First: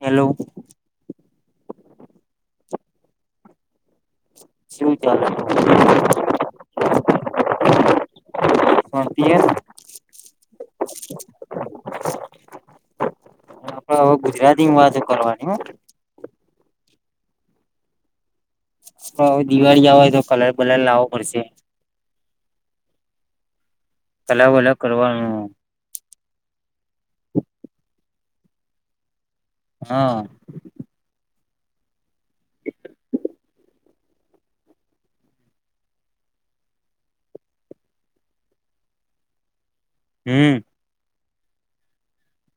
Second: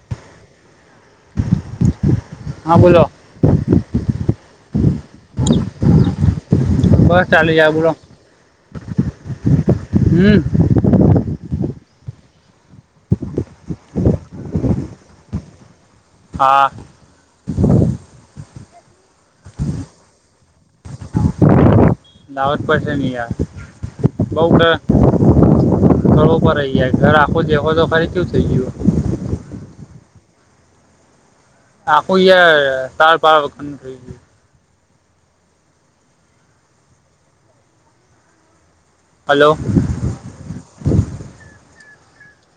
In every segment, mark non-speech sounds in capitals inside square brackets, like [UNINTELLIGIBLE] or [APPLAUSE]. Hello. હા, બોલો. શું ચાલે? બસ ચાલી રિયા બોલો, ભણતી હશે હમ્મ. એ આપડે હવે ગુજરાતીની વાતો કરવાની હા હા. હવે દિવાળી આવેય તો કલર બલર લાવવો પડશે. દાવત પડશેની યાર, કલર બઉ બલર કરવાનું સ્થળો પર રહી. [UNINTELLIGIBLE] ઘર આખો જેખો તો ખરી, કેવુ થઈ ગયું. હા. આખું યાર ચાર પાર વખતનું થઈ ગયું. હલો. હમ.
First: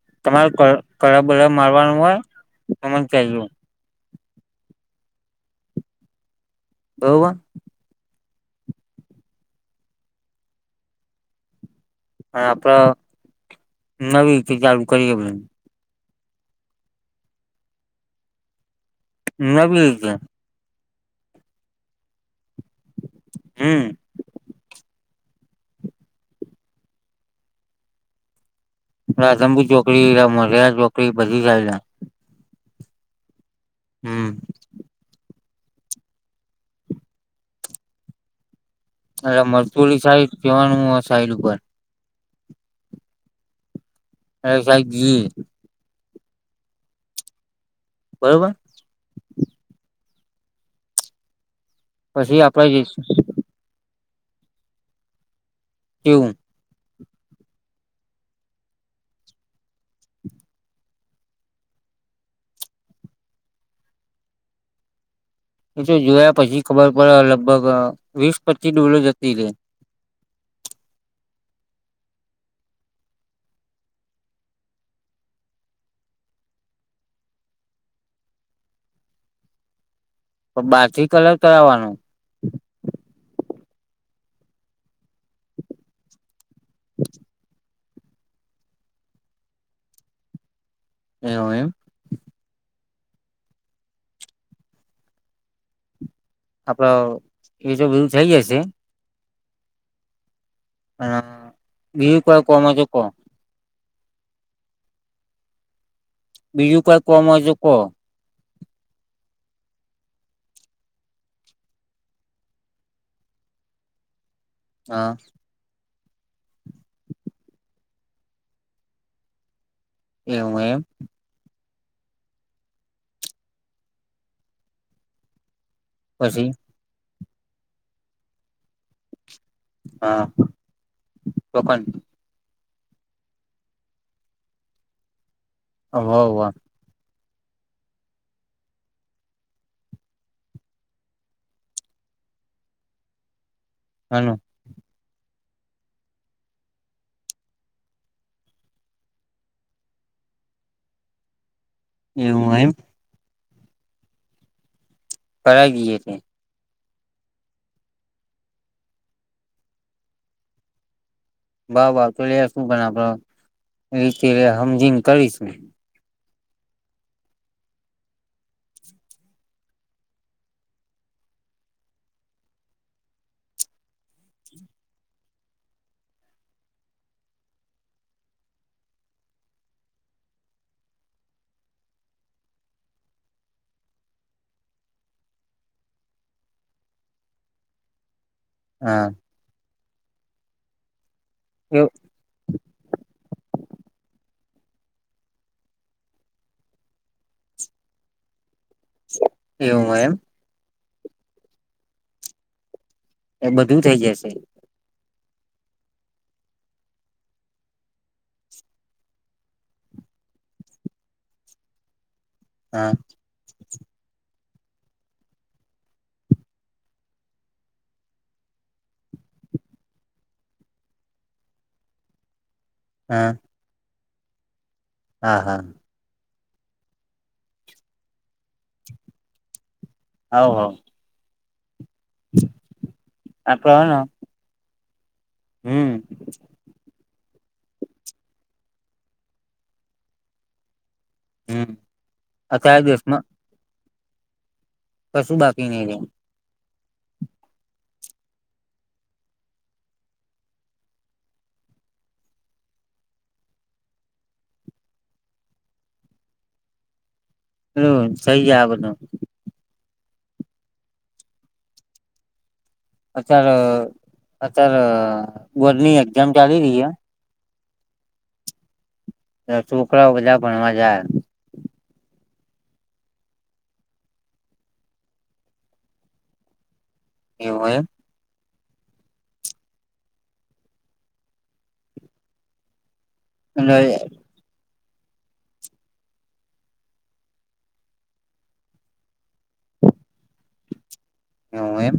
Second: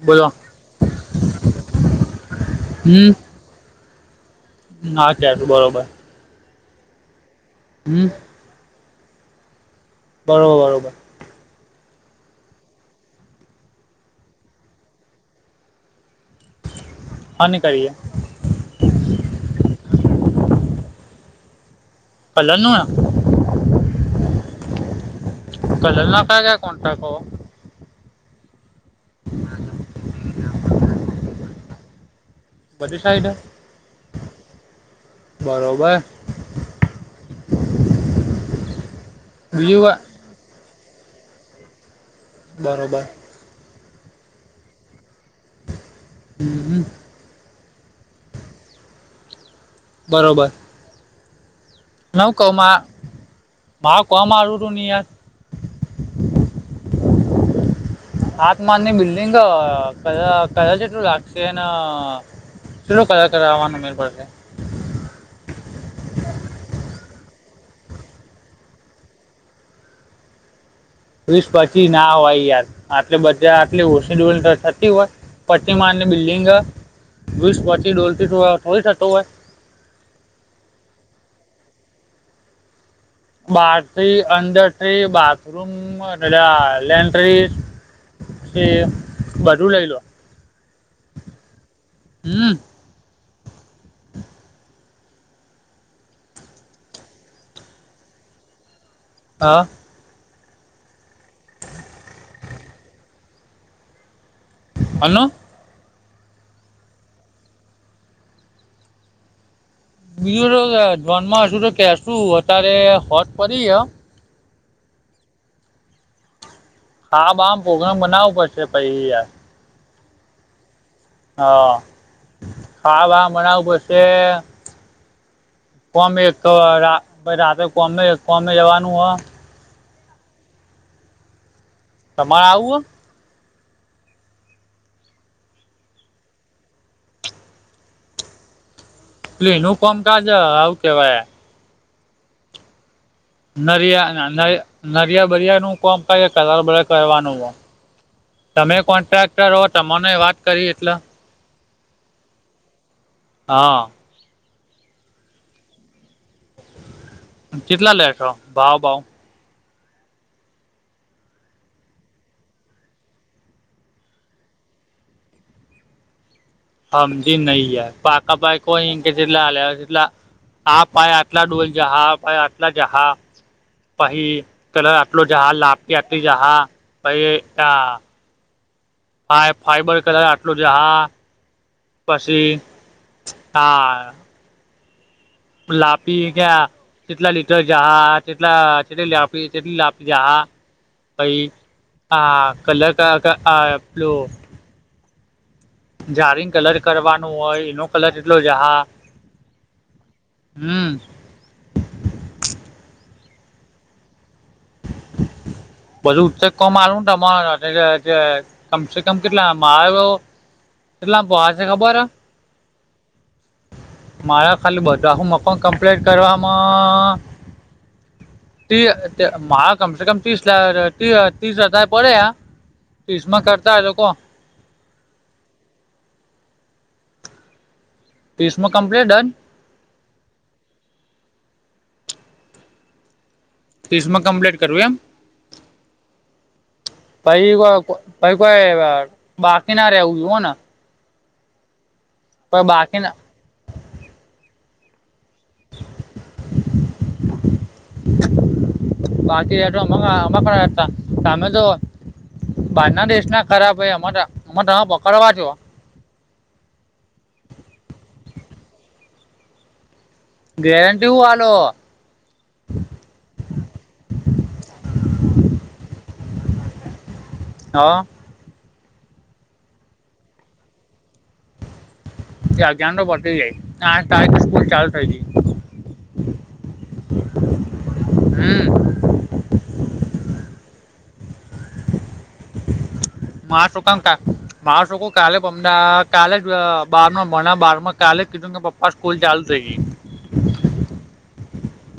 બોલો તમારું કળ બબ મારવાનું હોય તો મને હમ કજો હા ક તું બરોબર. બબ. હમ. બરોબર બરોબર. અને આપડ નવી રીતે ચાલુ કરીએ. હની કરી એ. નવી રીતે હમ [UNINTELLIGIBLE] કલલ નાખે છે કોન ટકો. રાંબુ ચોકડી મોધેરા ચોકડી બધી સ આવી. વધધી સાઇડ. હમ. બરોબર. એટ બીજું કા મરચુલી સાઈડ કહેવાનું હોય. સાઇલ ઉપર. બરોબર. હ [UNINTELLIGIBLE] હમ હ. બરોબર. બરોબર. પછી આપડે નકામાં જઈશું બા કમ આવ તન ત. [UNINTELLIGIBLE] કેવું આત્માનની બિલ્ડિંગ કલર જેટલું લાગશે અને, કેટલું કલર કરવાનું ઉ પડશે? એ તો જોયા પછી ખબર પડે લગભગ વીસ પચીસ ડોલો જતી ર. વીસ પછી ના હોય યાર આટલે બધા આટલી ઓછી ડોલ થતી હોય, પછીમાં આટલી બિલ્ડિંગ વીસ પછી ડોલતી થોડી થતું હોય. તો બાર થી કલર કરાવવાનું. બ અંડર ટ્રી બાથરૂમ એ લે બધું લઈ લો. એમ એમ. હમ આપડ એજ બધું થઈ જશે. આ? હમ બીજું કોઈ કોમ હોય તો કો. હલ્લો. બીજું કોઈ કોમ હોય તો કો. બીજું તો જોનમ હશુ તો કેશુ અત્યારે હોજ પડી હ. હા. હા બાપ પોગ્રામ બનાવવો પડશે પહી યાર. એવું એમ. હ, ખાવા બાવા બનાવું પડશે. કોમ એક એક પછી ભઈ રાતે કોમે કોમે જવાનું હો. હા, તો તમારે આવું હ? [UNINTELLIGIBLE] [UNINTELLIGIBLE] આવું કેવાય. નરિયા હાલો [UNINTELLIGIBLE] નરિયા [UNINTELLIGIBLE] કોમ કરવાનું હો. તમે કોન્ટ્રાક્ટર હો તમાને વાત કરી એટલે એવું એમ? હા. [UNINTELLIGIBLE] કેટલા લેછો ભાવ? [UNINTELLIGIBLE] [UNINTELLIGIBLE] તો [UNINTELLIGIBLE] શું? પણ આપતે હમજીન કરીશ. સમજી નહીં યાર પાકા ભાઈ કોઈ કેટલે આલે આ પાાય આટલા ડોલ જહા આટલા જહા. પછી કલર આટલો જહા. લાપકી આટલી જહા પછ આ હા એ ફાઈબર કલર આટલું જાહા પછી હા લાપી ક્યા કેટલા લીટર જાહા? હા [UNINTELLIGIBLE] [INAUDIBLE] પાઈ એ હા કલાર પેલું જારીં કલર કરવાનું હોય એનો કલર કેટલો જહા? એવું હો એમ? હમ. એ બધું થઇ જશે. બધું [UNINTELLIGIBLE] માલું કમસે કમ કેટલા મારો કેટલા [UNINTELLIGIBLE] છે ખબર? હા. મારા ખાલી બધા મકાન કમ્પ્લેટ કરવામાં કમસે કમ ત્રીસા ત્રીસ હજાર પડે. હા તીસમાં કરતા હો કો. હા હા. તોસમાં કમ્પ્લીટ ડન હોવ હોવ. [INAUDIBLE] ને તીસમાં કમ્પ્લીટ કરવું એમ? હમ. પાઈ કો પાઈ કોઈ બાકી ના રેવું જો હો ને. હમ. આ પણ કયા બાકી ના દિવસમાં? કશું બાકી નહી. બાકી તમે તો બારના દેશના ખરાબ પકડવા છો. હમ સહી આ ગેરંટી હુ હાલો? અત્યારે અત્યારે વોડની એક્ઝામ ચાલી રહી. હા. છોકરાઓ બધા ભણવા જાય. ત અગાન તો પતી જાય સ્કૂલ ચાલુ થઈ ગઈ. એવું હોયમ. હમ. માટુ એટલે કામ કા મા શોક કાલે અમ કાલે જ બાર મણા બારમાં કાલે કીધું કે પપ્પા સ્કૂલ ચાલુ થઈ ગઈ. હ એમ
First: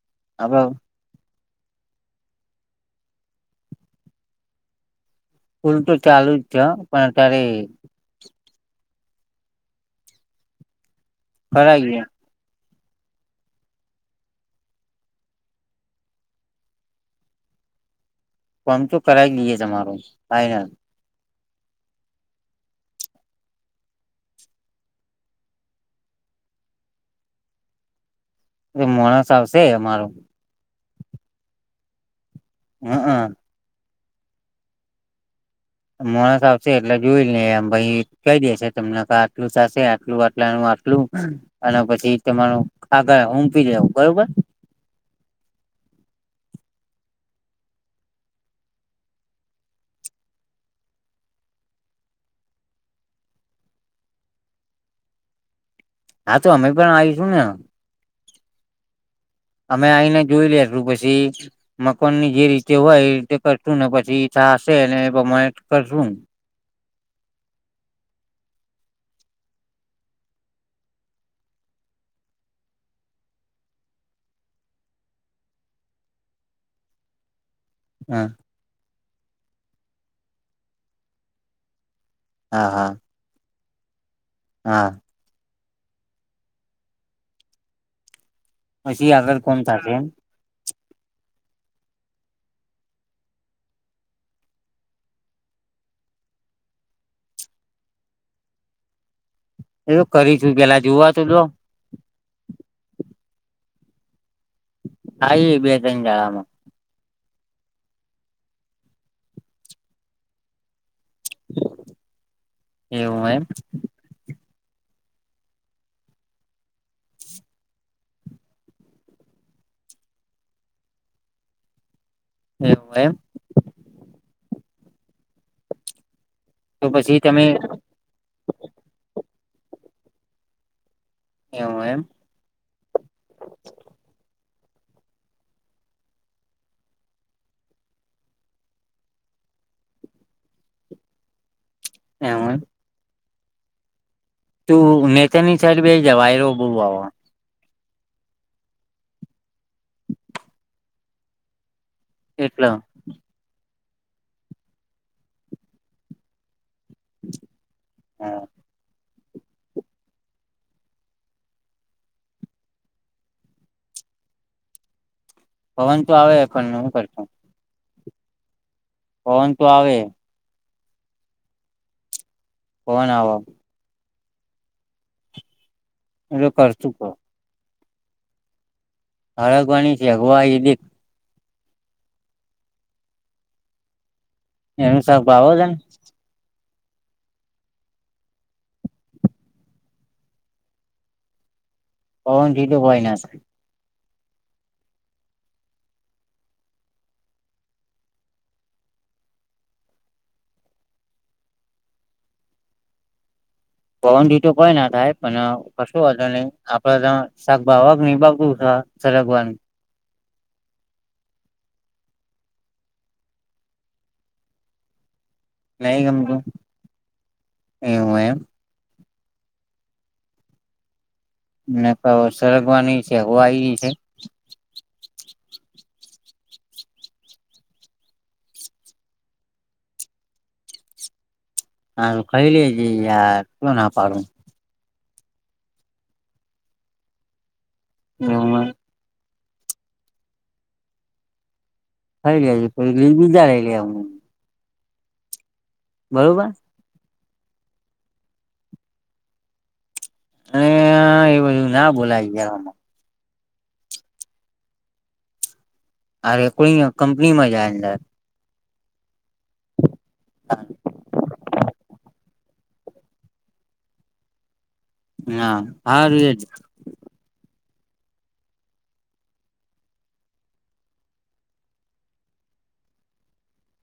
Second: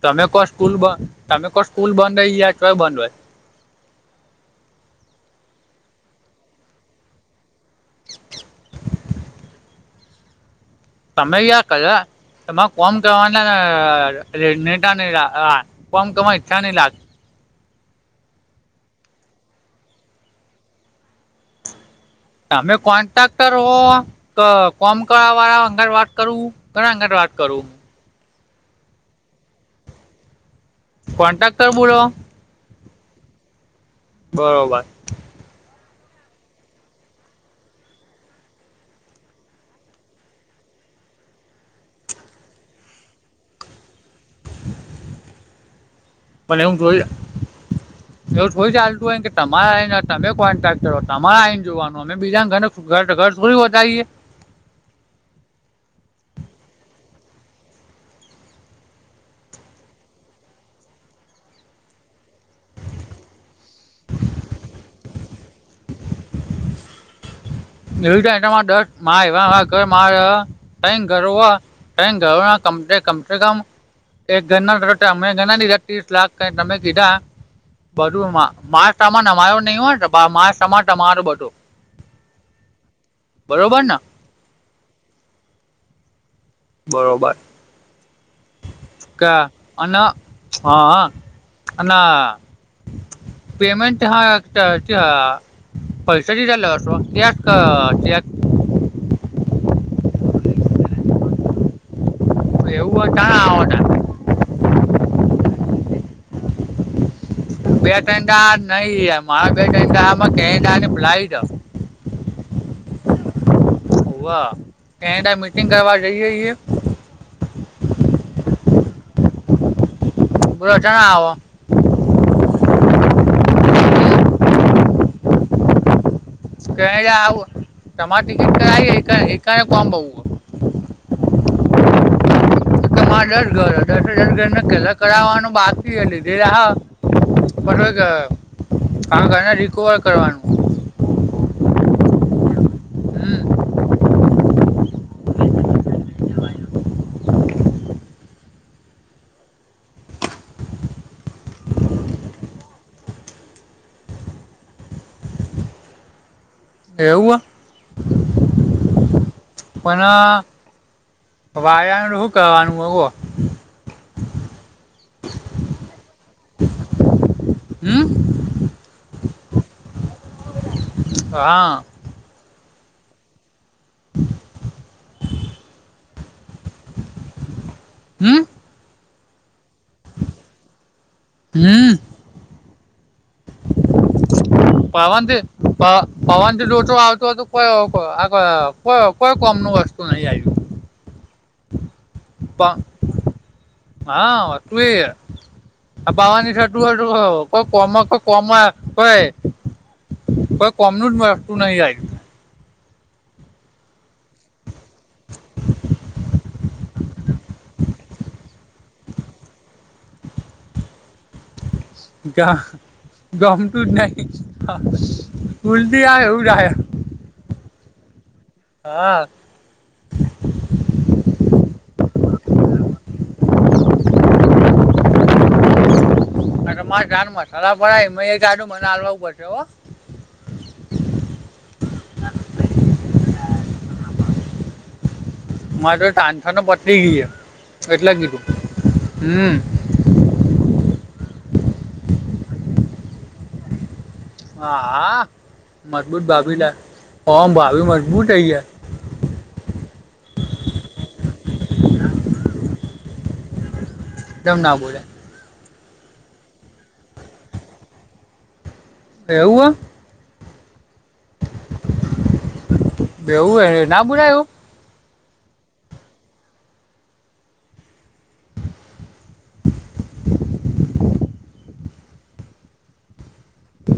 તમે કો સ્કૂલ આપડ બ તમે કો સ્કૂલ બંધ હોય યા છય બંધ હોય ફૂલ તો ચાલુ જ છે પણ અત્યારે કરાવી સમમે્યા દઈએ [UNINTELLIGIBLE] ફર્મ કરવાના [UNINTELLIGIBLE] ફમ કરવા ઈચ્છા નહી લાગતી [UNINTELLIGIBLE] તમે કોન્ટ્રાક્ટર હો કોમક વાળા અંગળ વાત કરું ઘણા અંગર વાત કરું એ માણસ આવશે અમારું કોન્ટ્રાક્ટર મુળ હ. બરોબર મોણસ આવશે એટલે જોઈ ને એમ ભાઈ કઈ દે છે તમને આટલું સા આટલું આટલાનું આટલું અને પછી તમારું આગળ ઉમપ દવું બરોબર પણ એું જોઈ એવું જોઈ ચાલતું હોય કે તમારાને તમે કોન્ટ્રાક્ટ કર તમારા આઈને જોવાનું અમે બીજા ઘ ઘર થોડી વધારીએ હા તો અમે પણ આવીશું ને અમે આવીઈને જોઈ લેશુ પછી મકાન ની જે રીતે હોય એ રીતે કરશું ને પછી ઈછા હશે ને બમાટ કર રું દસ એવા ગરો કમસે કમ એક ઘર અમે ઘર લીધા ત્રીસ લાખ ક તમે કીધા હા બરોું મા માં નમાયો નહીિ હોય મા સમા તમારું બધું હા હા બરોબર ના હા બરોબર પછી આગળ કોણ થશે એમ હં અને ના પેમેન્ટ હ હ પૈસા દ લ શું કેક ક કેક એું કરી છું પેલા જોુવા તું તો એવું હો ક આવ આ બે ત્રણ ગળમાં બે નહી મારા બે કે ફ્લાઇટ હ એવું એમ કેનેટ મીટિંગ કરવા જઈએ બજ નાો એવું એમ [UNINTELLIGIBLE] તો પછી તમે [UNINTELLIGIBLE] તમારે ઘર એવું એમ [UNINTELLIGIBLE] પલા કરાવવાનું બાકી લીધે હા. [UNINTELLIGIBLE] આ ઘરે રિકવર કરવાનું. [UNINTELLIGIBLE] હમ તું નેચરની ચરબી [UNINTELLIGIBLE] વાયરો બહુ આવા એટલો એવું હા [UNINTELLIGIBLE] પણ. વાયાનું હું કરવાનું [UNINTELLIGIBLE] પવન તો આવે પણ હું કરતું. હમ. પવન તો આવે. અહા. પવન આવો [INAUDIBLE] [UNINTELLIGIBLE] કર ચુકો હમ. હળગવાની છે. હગવા એઈ દિપ [UNINTELLIGIBLE] એનું શાક પવન તે ભાવે તને પ પવન રોતો આવતો હતો. [UNINTELLIGIBLE] કોમ નું વસ્તુ નહી આયવુ. પવન દીધું હોય ના હ [UNINTELLIGIBLE] આ પવા નિશ તું હતું. [UNINTELLIGIBLE] કોઈ કોઈ કમનું જ વસ્તુ નહી પવનડી તો કોઈ ના થાય. પણ [UNINTELLIGIBLE] આપડે ત્યા શાકભા [UNINTELLIGIBLE] સરગવાનું ગા ગમતું જ નહીં નહી ભુલદી આય ગમતું હું જાહે એવું એમ હા. ને તો સરગવાની છે. હોવાય તે [UNINTELLIGIBLE] મે એ ગાડું મનલો પસે હો. હા ખય લેજે યાર શું ના પાડું. મારુ [UNINTELLIGIBLE] પથરી ગીયુ સે એટલા જ કીધું. હમ્મ. ખાઈ લેજે પહિ બીજા [UNINTELLIGIBLE] અહા મજબૂત બરોબર [UNINTELLIGIBLE] ઓમ ભાલુ મજબૂત થઈ ગીયા. [UNINTELLIGIBLE] ના બોલાય [UNINTELLIGIBLE] તમ ના બોલે? અરે કોઈ કંપનીમાં [UNINTELLIGIBLE] એવું હ? [INAUDIBLE] બેવું હે ના બોલાયું? હા હારું એજ.